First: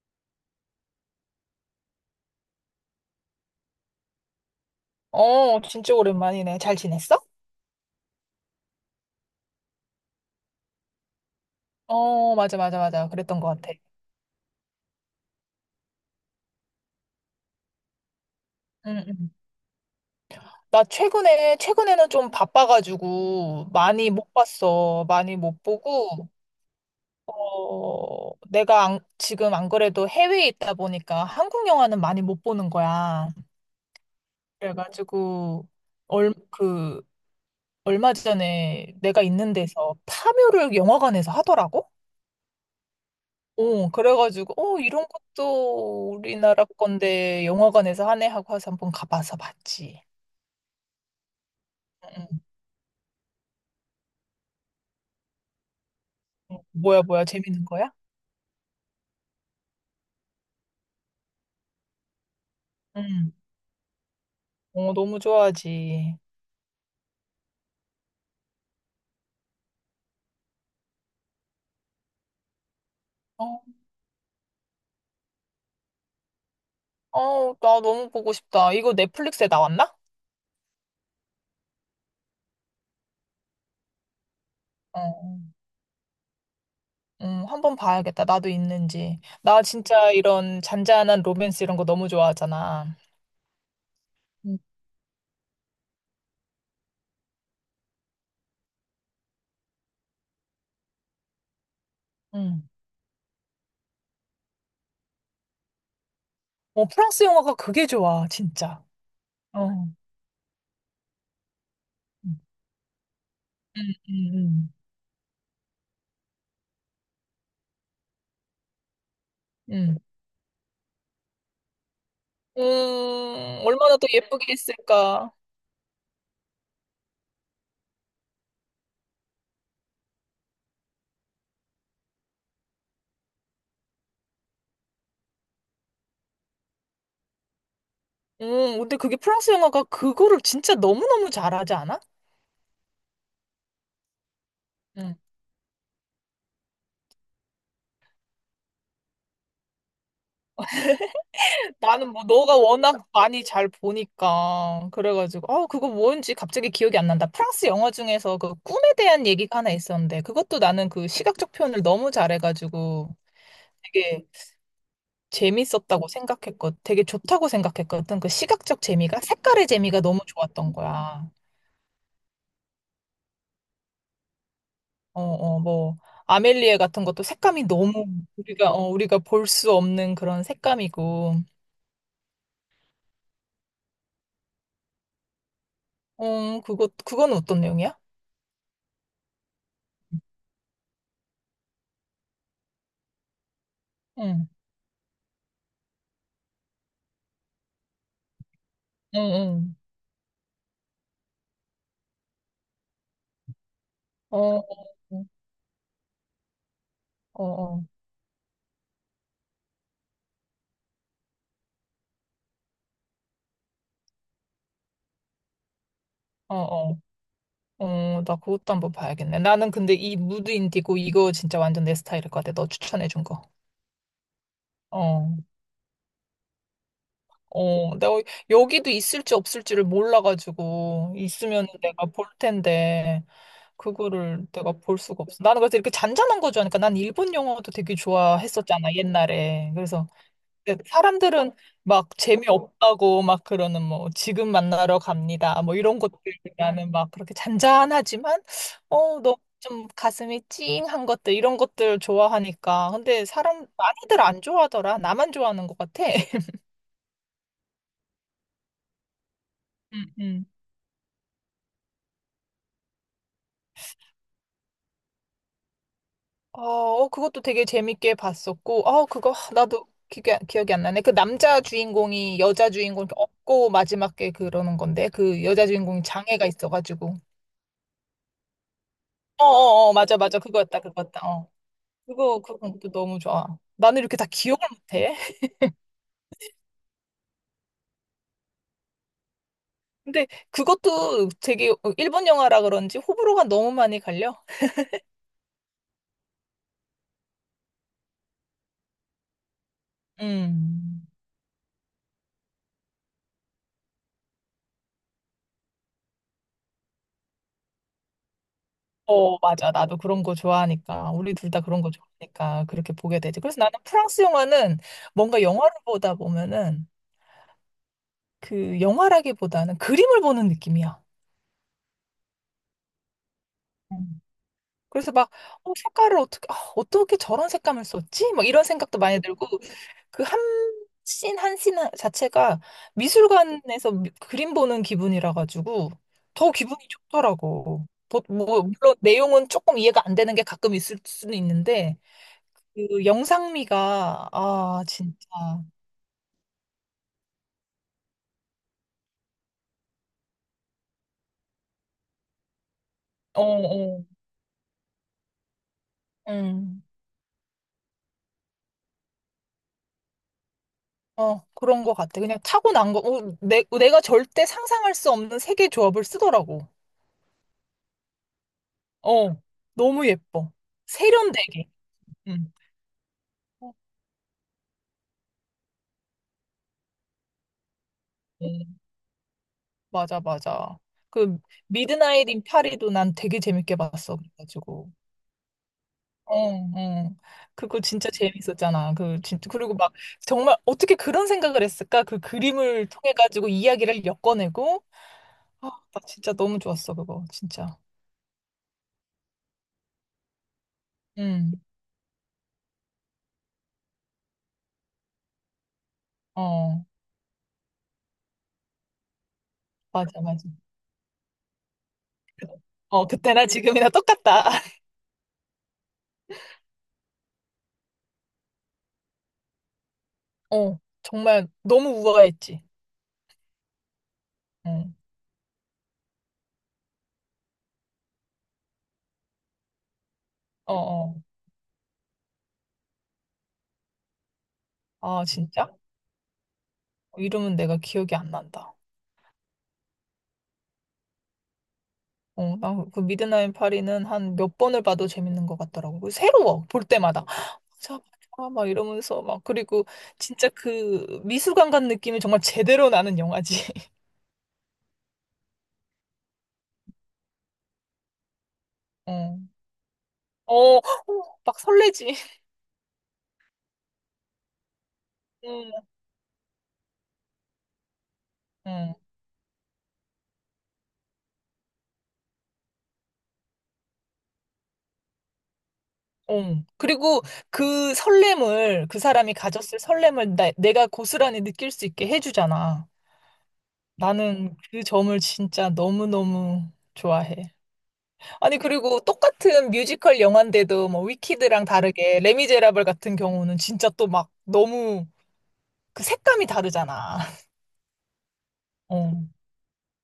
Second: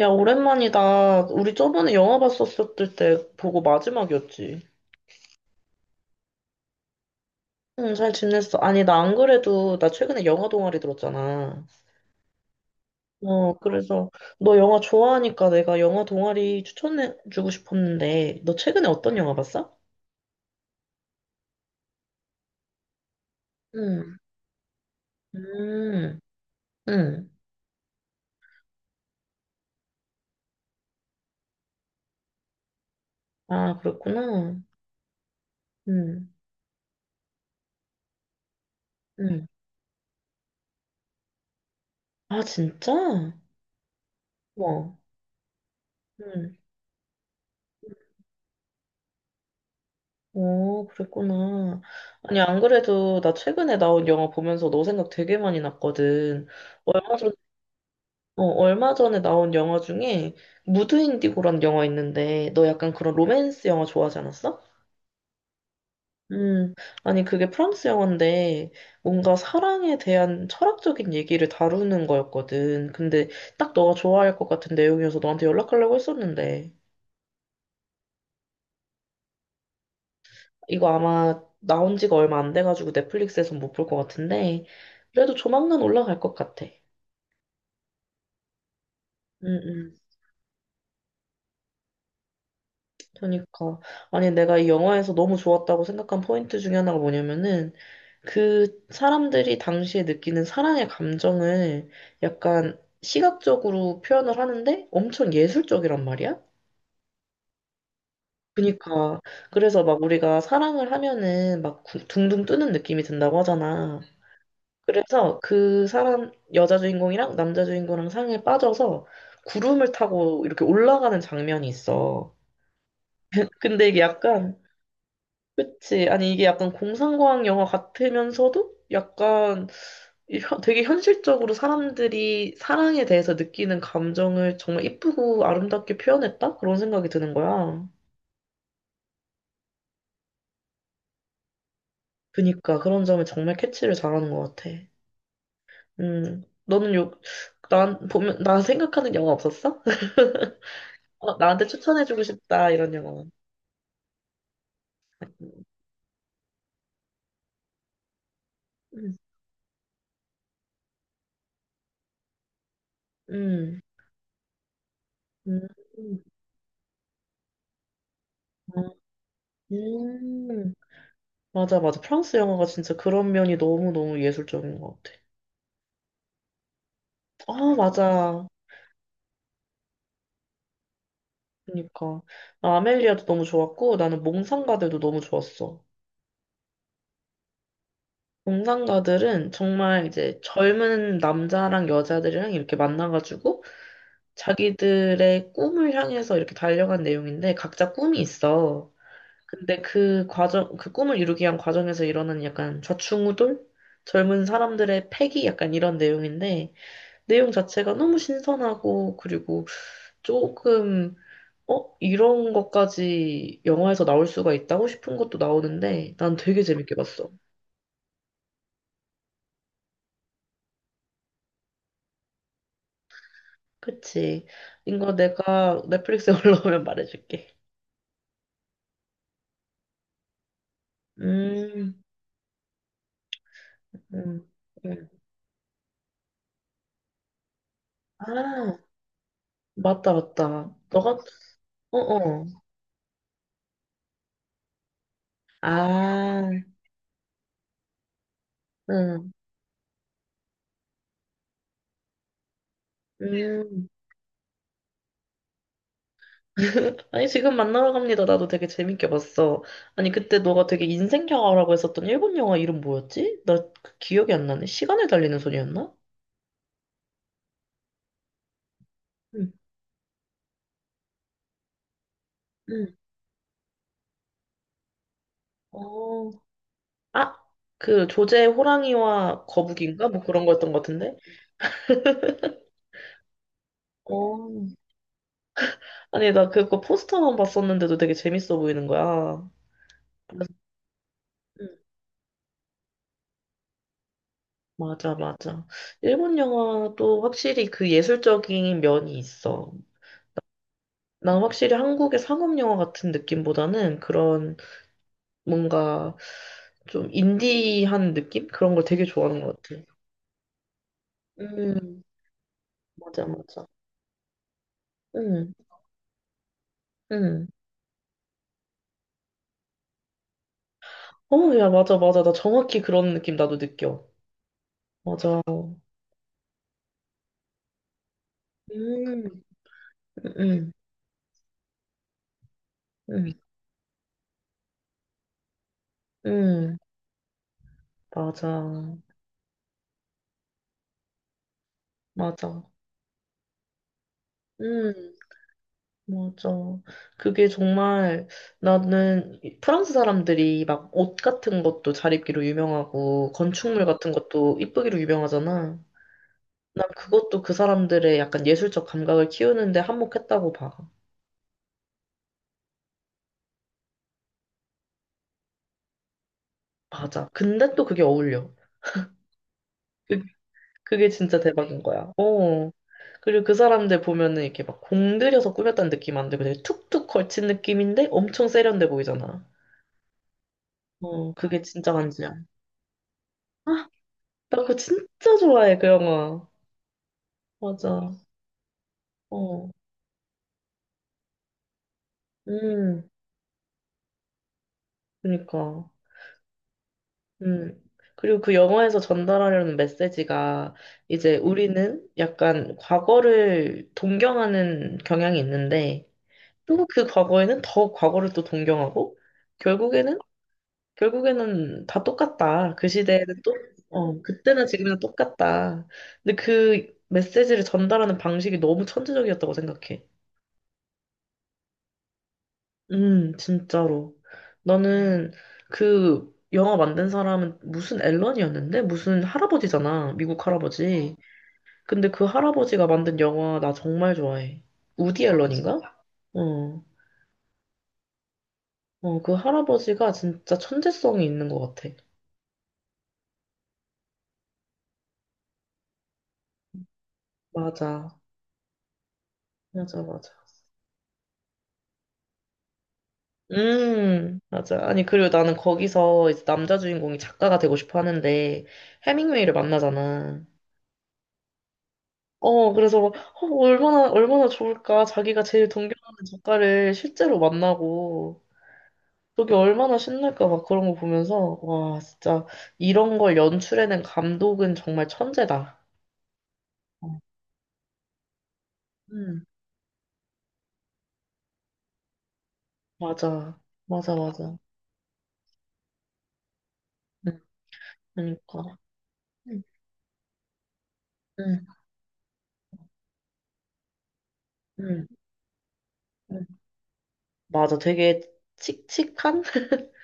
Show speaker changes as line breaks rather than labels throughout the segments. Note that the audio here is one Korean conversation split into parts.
야, 오랜만이다. 우리 저번에 영화 봤었을 때 보고 마지막이었지.
어, 진짜 오랜만이네. 잘 지냈어?
응, 잘 지냈어. 아니, 나 안 그래도 나 최근에 영화 동아리 들었잖아.
어, 맞아, 맞아, 맞아. 그랬던 것 같아.
그래서 너 영화 좋아하니까 내가 영화 동아리 추천해주고 싶었는데, 너 최근에
응,
어떤
응.
영화 봤어?
나 최근에는 좀 바빠가지고 많이
응,
못 봤어. 많이 못
음,
보고,
응.
내가 안- 지금 안 그래도 해외에 있다 보니까 한국 영화는 많이 못 보는 거야.
아, 그랬구나.
그래가지고,
응,
얼, 그, 얼마 전에 내가
응.
있는 데서 파묘를 영화관에서 하더라고?
아, 진짜?
그래가지고,
와.
이런 것도
응.
우리나라 건데 영화관에서 하네 하고 해서 한번 가봐서 봤지.
그랬구나.
응,
아니, 안 그래도 나 최근에 나온 영화 보면서 너 생각 되게 많이 났거든.
응. 어, 뭐야,
얼마
뭐야,
전,
재밌는 거야?
얼마 전에 나온 영화 중에 무드 인디고라는 영화 있는데 너 약간 그런
응.
로맨스 영화 좋아하지 않았어?
어, 너무 좋아하지.
음, 아니, 그게 프랑스 영화인데 뭔가 사랑에 대한 철학적인 얘기를 다루는 거였거든. 근데
어,
딱 너가 좋아할 것 같은 내용이어서 너한테 연락하려고 했었는데.
어, 나 너무 보고 싶다. 이거 넷플릭스에 나왔나?
이거 아마 나온 지가 얼마 안 돼가지고 넷플릭스에선 못 볼 것 같은데, 그래도
어,
조만간 올라갈 것 같아.
응, 한번 봐야겠다. 나도 있는지.
응,
나
응.
진짜 이런 잔잔한 로맨스 이런 거 너무 좋아하잖아.
그러니까. 아니, 내가
응,
이 영화에서 너무 좋았다고 생각한 포인트 중에 하나가 뭐냐면은, 그 사람들이 당시에 느끼는 사랑의 감정을
응.
약간 시각적으로 표현을 하는데 엄청 예술적이란 말이야?
어, 프랑스 영화가 그게 좋아, 진짜.
그니까. 그래서
어,
막 우리가 사랑을 하면은
응,
둥둥 뜨는 느낌이 든다고
응,
하잖아.
응.
그래서 그 사람, 여자 주인공이랑 남자 주인공이랑 상에 빠져서 구름을
응.
타고 이렇게 올라가는 장면이 있어.
음,
근데
얼마나
이게
더 예쁘게
약간,
했을까.
그치, 아니 이게 약간 공상과학 영화 같으면서도 약간 되게 현실적으로 사람들이 사랑에 대해서 느끼는 감정을 정말 이쁘고 아름답게 표현했다? 그런 생각이 드는 거야.
근데 그게 프랑스 영화가 그거를 진짜 너무너무 잘하지 않아?
그니까 그런 점에 정말 캐치를 잘하는 것 같아.
음.
음, 너는 요, 난 보면, 나 생각하는 영화 없었어? 나한테
나는
추천해주고
뭐 너가
싶다, 이런
워낙
영화.
많이 잘 보니까 그래가지고 아 그거 뭔지 갑자기 기억이 안 난다. 프랑스 영화 중에서 그 꿈에
음,
대한 얘기가 하나 있었는데 그것도 나는 그 시각적 표현을 너무 잘해가지고
음,
되게
음,
되게 좋다고 생각했거든. 그 시각적 재미가 색깔의 재미가 너무 좋았던
음.
거야.
맞아, 맞아. 프랑스 영화가 진짜 그런 면이 너무너무 예술적인 것 같아.
어, 어, 뭐, 아멜리에 같은 것도
아,
색감이 너무
맞아.
우리가 볼 수 없는 그런 색감이고,
그러니까. 아멜리아도 너무 좋았고, 나는 몽상가들도 너무 좋았어.
어, 그건 어떤 내용이야?
몽상가들은 정말 이제 젊은 남자랑 여자들이랑 이렇게 만나가지고,
응,
자기들의 꿈을 향해서 이렇게 달려간 내용인데, 각자 꿈이 있어.
응, 응.
근데 그 과정, 그 꿈을 이루기 위한 과정에서 일어나는 약간 좌충우돌?
어,
젊은
어,
사람들의 패기? 약간 이런 내용인데,
어,
내용
어,
자체가 너무 신선하고, 그리고 조금, 어? 이런 것까지 영화에서 나올 수가 있다고 싶은 것도 나오는데, 난
어,
되게 재밌게
어,
봤어.
어, 나 그것도 한번 봐야겠네. 나는 근데 이 무드 인디고 이거 진짜 완전 내 스타일일 것 같아. 너 추천해준 거.
그치. 이거
어,
내가 넷플릭스에 올라오면 말해줄게.
어, 내가 여기도 있을지 없을지를 몰라가지고, 있으면
음,
내가 볼 텐데, 그거를
음,
내가 볼
음.
수가 없어. 나는 그래서 이렇게 잔잔한 거 좋아하니까 난 일본 영화도 되게
아,
좋아했었잖아, 옛날에. 그래서
맞다, 맞다.
근데
너가,
사람들은 막
어어.
재미없다고 막 그러는 뭐 지금 만나러 갑니다. 뭐 이런 것들
아,
나는 막 그렇게 잔잔하지만
응,
너 좀 가슴이 찡한 것들 이런 것들 좋아하니까. 근데 사람
음.
많이들 안 좋아하더라. 나만 좋아하는 것 같아.
아니, 지금 만나러 갑니다. 나도 되게 재밌게 봤어.
음,
아니, 그때
음.
너가 되게 인생 영화라고 했었던 일본 영화 이름 뭐였지? 나그 기억이 안 나네. 시간을 달리는 소녀였나?
어, 어, 그것도 되게 재밌게 봤었고, 그거,
응,
나도 기 기억이 안 나네. 그 남자 주인공이 여자
응.
주인공 이렇게 업고 마지막에 그러는 건데, 그 여자 주인공이
어,
장애가 있어가지고.
아, 그 조제 호랑이와
어, 어, 어,
거북이인가?
맞아,
뭐
맞아.
그런 거였던
그거였다,
것 같은데?
그거였다. 어. 그건 도 너무 좋아. 나는 이렇게 다
어.
기억을 못해.
아니, 나 그거 포스터만 봤었는데도 되게 재밌어 보이는 거야.
근데
그래서,
그것도
응,
되게 일본 영화라 그런지 호불호가 너무 많이 갈려.
맞아, 맞아. 일본 영화도 확실히 그 예술적인 면이 있어.
음.
난 확실히 한국의 상업 영화 같은 느낌보다는 그런 뭔가 좀 인디한 느낌? 그런 걸 되게
어,
좋아하는 것
맞아.
같아.
나도 그런 거 좋아하니까. 우리 둘 다 그런 거
음,
좋아하니까 그렇게 보게
맞아,
되지. 그래서
맞아.
나는 프랑스 영화는 뭔가
음,
영화를 보다 보면은
음.
그 영화라기보다는 그림을 보는 느낌이야.
어, 야, 맞아, 맞아. 나 정확히 그런 느낌 나도 느껴.
음. 그래서 막,
맞아.
색깔을 어떻게 저런 색감을 썼지? 막 이런 생각도 많이
음,
들고, 그 한
음,
씬, 한 씬 자체가
음,
미술관에서 그림 보는 기분이라 가지고 더
음,
기분이 좋더라고.
맞아,
뭐, 물론 내용은 조금 이해가 안 되는 게 가끔 있을 수는 있는데,
맞아.
그 영상미가 아
음,
진짜
맞아. 그게 정말 프랑스 사람들이 막 옷 같은 것도 잘 입기로 유명하고
어
건축물
어.
같은 것도 이쁘기로 유명하잖아.
음.
난 그것도 그 사람들의 약간 예술적 감각을 키우는데 한몫했다고 봐.
어, 그런 것 같아. 그냥 타고난 거, 내가 절대 상상할 수 없는 세계 조합을 쓰더라고.
맞아. 근데 또 그게 어울려.
어, 너무
그,
예뻐.
그게 진짜
세련되게.
대박인 거야.
음.
어. 그리고 그
어,
사람들 보면은 이렇게 막 공들여서 꾸몄다는 느낌 안 들고 되게 툭툭 걸친 느낌인데 엄청
음,
세련돼 보이잖아.
맞아, 맞아.
어,
그,
그게 진짜
미드나잇
간지야.
인 파리도 난 되게 재밌게
아,
봤어.
나 그거
그래가지고.
진짜 좋아해, 그
어,
영화.
어. 그거 진짜
맞아.
재밌었잖아. 진짜.
어.
그리고 막, 정말 어떻게 그런 생각을 했을까? 그 그림을
음,
통해가지고 이야기를 엮어내고, 아,
그니까.
나 진짜 너무 좋았어, 그거. 진짜.
음. 그리고 그 영화에서 전달하려는 메시지가 이제
응.
우리는 약간 과거를 동경하는 경향이 있는데
어,
또 그 과거에는 더 과거를 또 동경하고 결국에는
맞아, 맞아.
결국에는 다 똑같다. 그
어,
시대에는
그때나
또
지금이나
어,
똑같다.
그때나 지금이나 똑같다. 근데 그 메시지를 전달하는 방식이 너무 천재적이었다고 생각해.
어, 정말 너무 우아했지.
진짜로.
응.
나는 그 영화 만든 사람은 무슨 앨런이었는데? 무슨 할아버지잖아. 미국
어,
할아버지. 어,
어.
근데 그 할아버지가 만든 영화 나 정말 좋아해.
아,
우디
진짜?
앨런인가? 어.
이름은 내가 기억이 안 난다.
어, 그 할아버지가 진짜 천재성이 있는 것 같아.
어, 나 그 미드나잇 파리는 한 몇 번을 봐도 재밌는 것 같더라고. 그 새로워, 볼 때마다. 맞아,
맞아.
맞아, 막 이러면서 막. 그리고
맞아, 맞아.
진짜 그 미술관 간 느낌이 정말 제대로 나는 영화지.
맞아. 아니, 그리고 나는 거기서 이제 남자 주인공이 작가가 되고 싶어 하는데,
어.
해밍웨이를 만나잖아.
어, 어, 막 설레지.
어, 그래서 막, 얼마나, 얼마나 좋을까. 자기가 제일
응,
동경하는 작가를 실제로 만나고,
응.
그게 얼마나 신날까. 막 그런 거 보면서, 와, 진짜, 이런 걸 연출해낸 감독은 정말 천재다.
어.
어.
그리고 그 설렘을, 그 사람이
음,
가졌을 설렘을 내가 고스란히 느낄 수 있게 해주잖아.
맞아. 맞아, 맞아.
나는 그 점을 진짜 너무너무 좋아해.
음,
아니,
그러니까.
그리고
음,
똑같은 뮤지컬 영화인데도 뭐 위키드랑
음,
다르게 레미제라블 같은 경우는 진짜 또 막
음.
너무 그
음.
색감이 다르잖아.
맞아. 되게
어.
칙칙한?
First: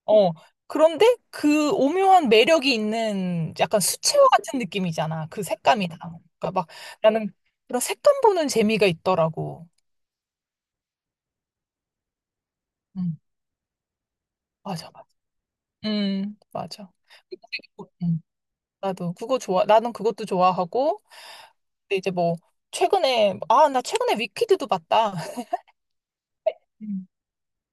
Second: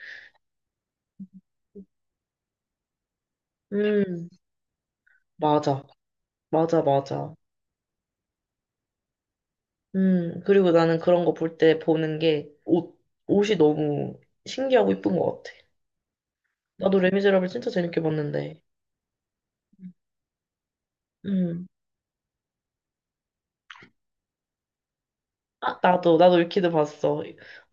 어. 그런데 그 오묘한 매력이 있는 약간 수채화
음,
같은 느낌이잖아. 그
맞아.
색감이 다. 그러니까 막
맞아,
나는
맞아.
그런 색감 보는 재미가 있더라고.
그리고 나는 그런 거 볼 때 보는 게, 옷,
음.
옷이 너무
맞아,
신기하고
맞아.
이쁜 것 같아.
맞아.
나도 레미제라블 진짜
미국에-
재밌게
음.
봤는데.
나도 그거 좋아. 나는 그것도 좋아하고,
음.
근데 이제 뭐, 나 최근에 위키드도 봤다.
아, 나도 위키드
음.
봤어.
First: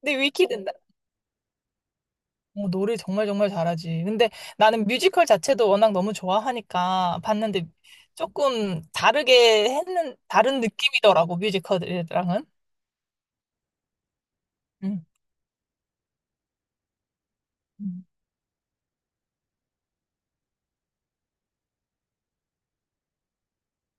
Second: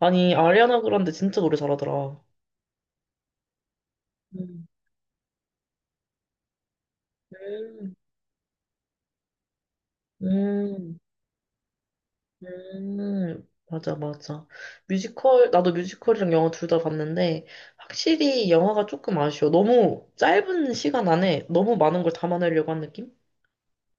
근데 위키드,
아리아나 그란데 진짜 노래 잘하더라.
노래 정말 정말 잘하지. 근데
음.
나는 뮤지컬 자체도 워낙 너무 좋아하니까 봤는데
음,
조금 다른
음,
느낌이더라고, 뮤지컬이랑은.
맞아, 맞아.
음.
뮤지컬, 나도 뮤지컬이랑 영화 둘 다 봤는데,
음.
확실히 영화가 조금 아쉬워. 너무 짧은 시간 안에 너무 많은 걸 담아내려고 한 느낌?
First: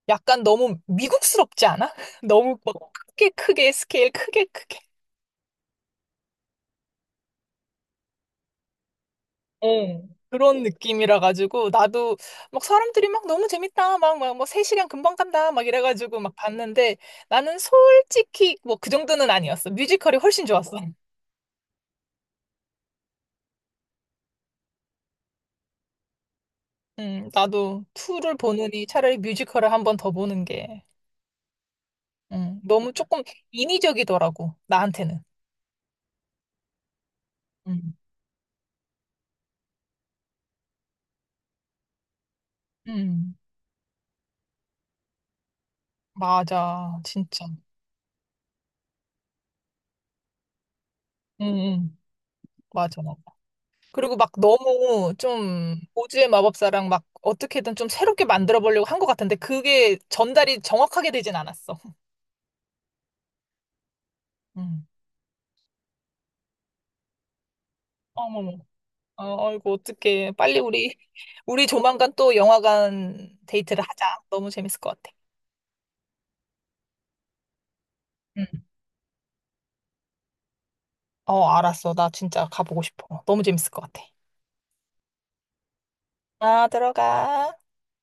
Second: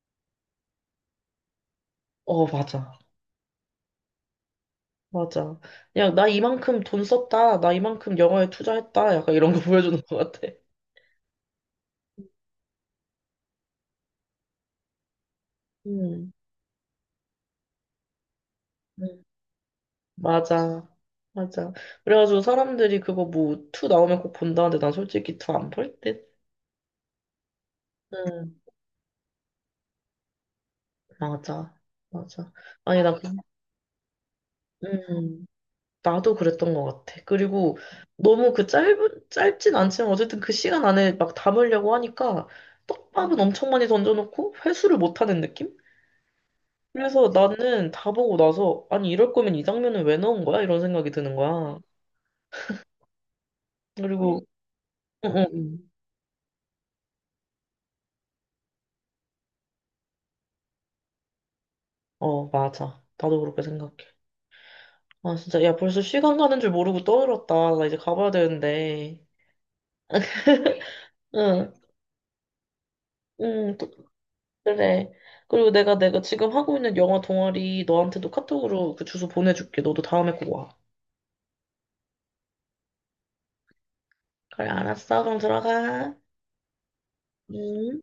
약간 너무 미국스럽지 않아?
어,
너무 막
맞아,
크게 크게 스케일 크게 크게
맞아. 야, 나 이만큼 돈 썼다. 나 이만큼 영화에 투자했다. 약간 이런 거 보여주는
어,
것 같아.
그런 느낌이라 가지고 나도 막 사람들이 막 너무 재밌다 막 뭐 3시간 금방 간다 막 이래 가지고
음.
막 봤는데 나는 솔직히 뭐 그
음.
정도는 아니었어. 뮤지컬이 훨씬 좋았어.
맞아. 맞아. 그래가지고 사람들이 그거 뭐, 투 나오면 꼭 본다는데 난 솔직히 투 안 볼 듯?
나도 투를
응,
보느니 차라리 뮤지컬을 한번 더 보는 게
맞아. 맞아.
너무
아니, 나, 그-
조금 인위적이더라고 나한테는.
음, 나도 그랬던 것 같아. 그리고
음,
너무 그 짧은, 짧진 않지만 어쨌든 그 시간 안에 막 담으려고 하니까
음,
떡밥은 엄청 많이 던져놓고 회수를 못하는 느낌?
맞아,
그래서
진짜.
나는 다 보고 나서, 아니, 이럴 거면 이 장면은 왜 넣은 거야? 이런 생각이 드는
음,
거야.
음, 맞아. 그리고 막
그리고,
너무
응, 응,
좀
응.
오즈의 마법사랑 막 어떻게든 좀 새롭게 만들어 보려고 한 것 같은데 그게 전달이 정확하게 되진 않았어.
어, 맞아. 나도 그렇게 생각해.
음.
아, 진짜. 야, 벌써 시간 가는 줄 모르고 떠들었다. 나 이제 가봐야
어머머.
되는데.
어, 아이고, 어떡해. 빨리 우리
응,
조만간 또 영화관
응,
데이트를
또-
하자. 너무 재밌을 것
그래.
같아.
그리고 내가 지금 하고 있는 영화 동아리 너한테도
응.
카톡으로 그 주소 보내줄게. 너도 다음에 꼭 와.
어, 알았어. 나 진짜 가보고 싶어. 너무 재밌을 것 같아.
그래, 알았어. 그럼 들어가.
아, 들어가.
응.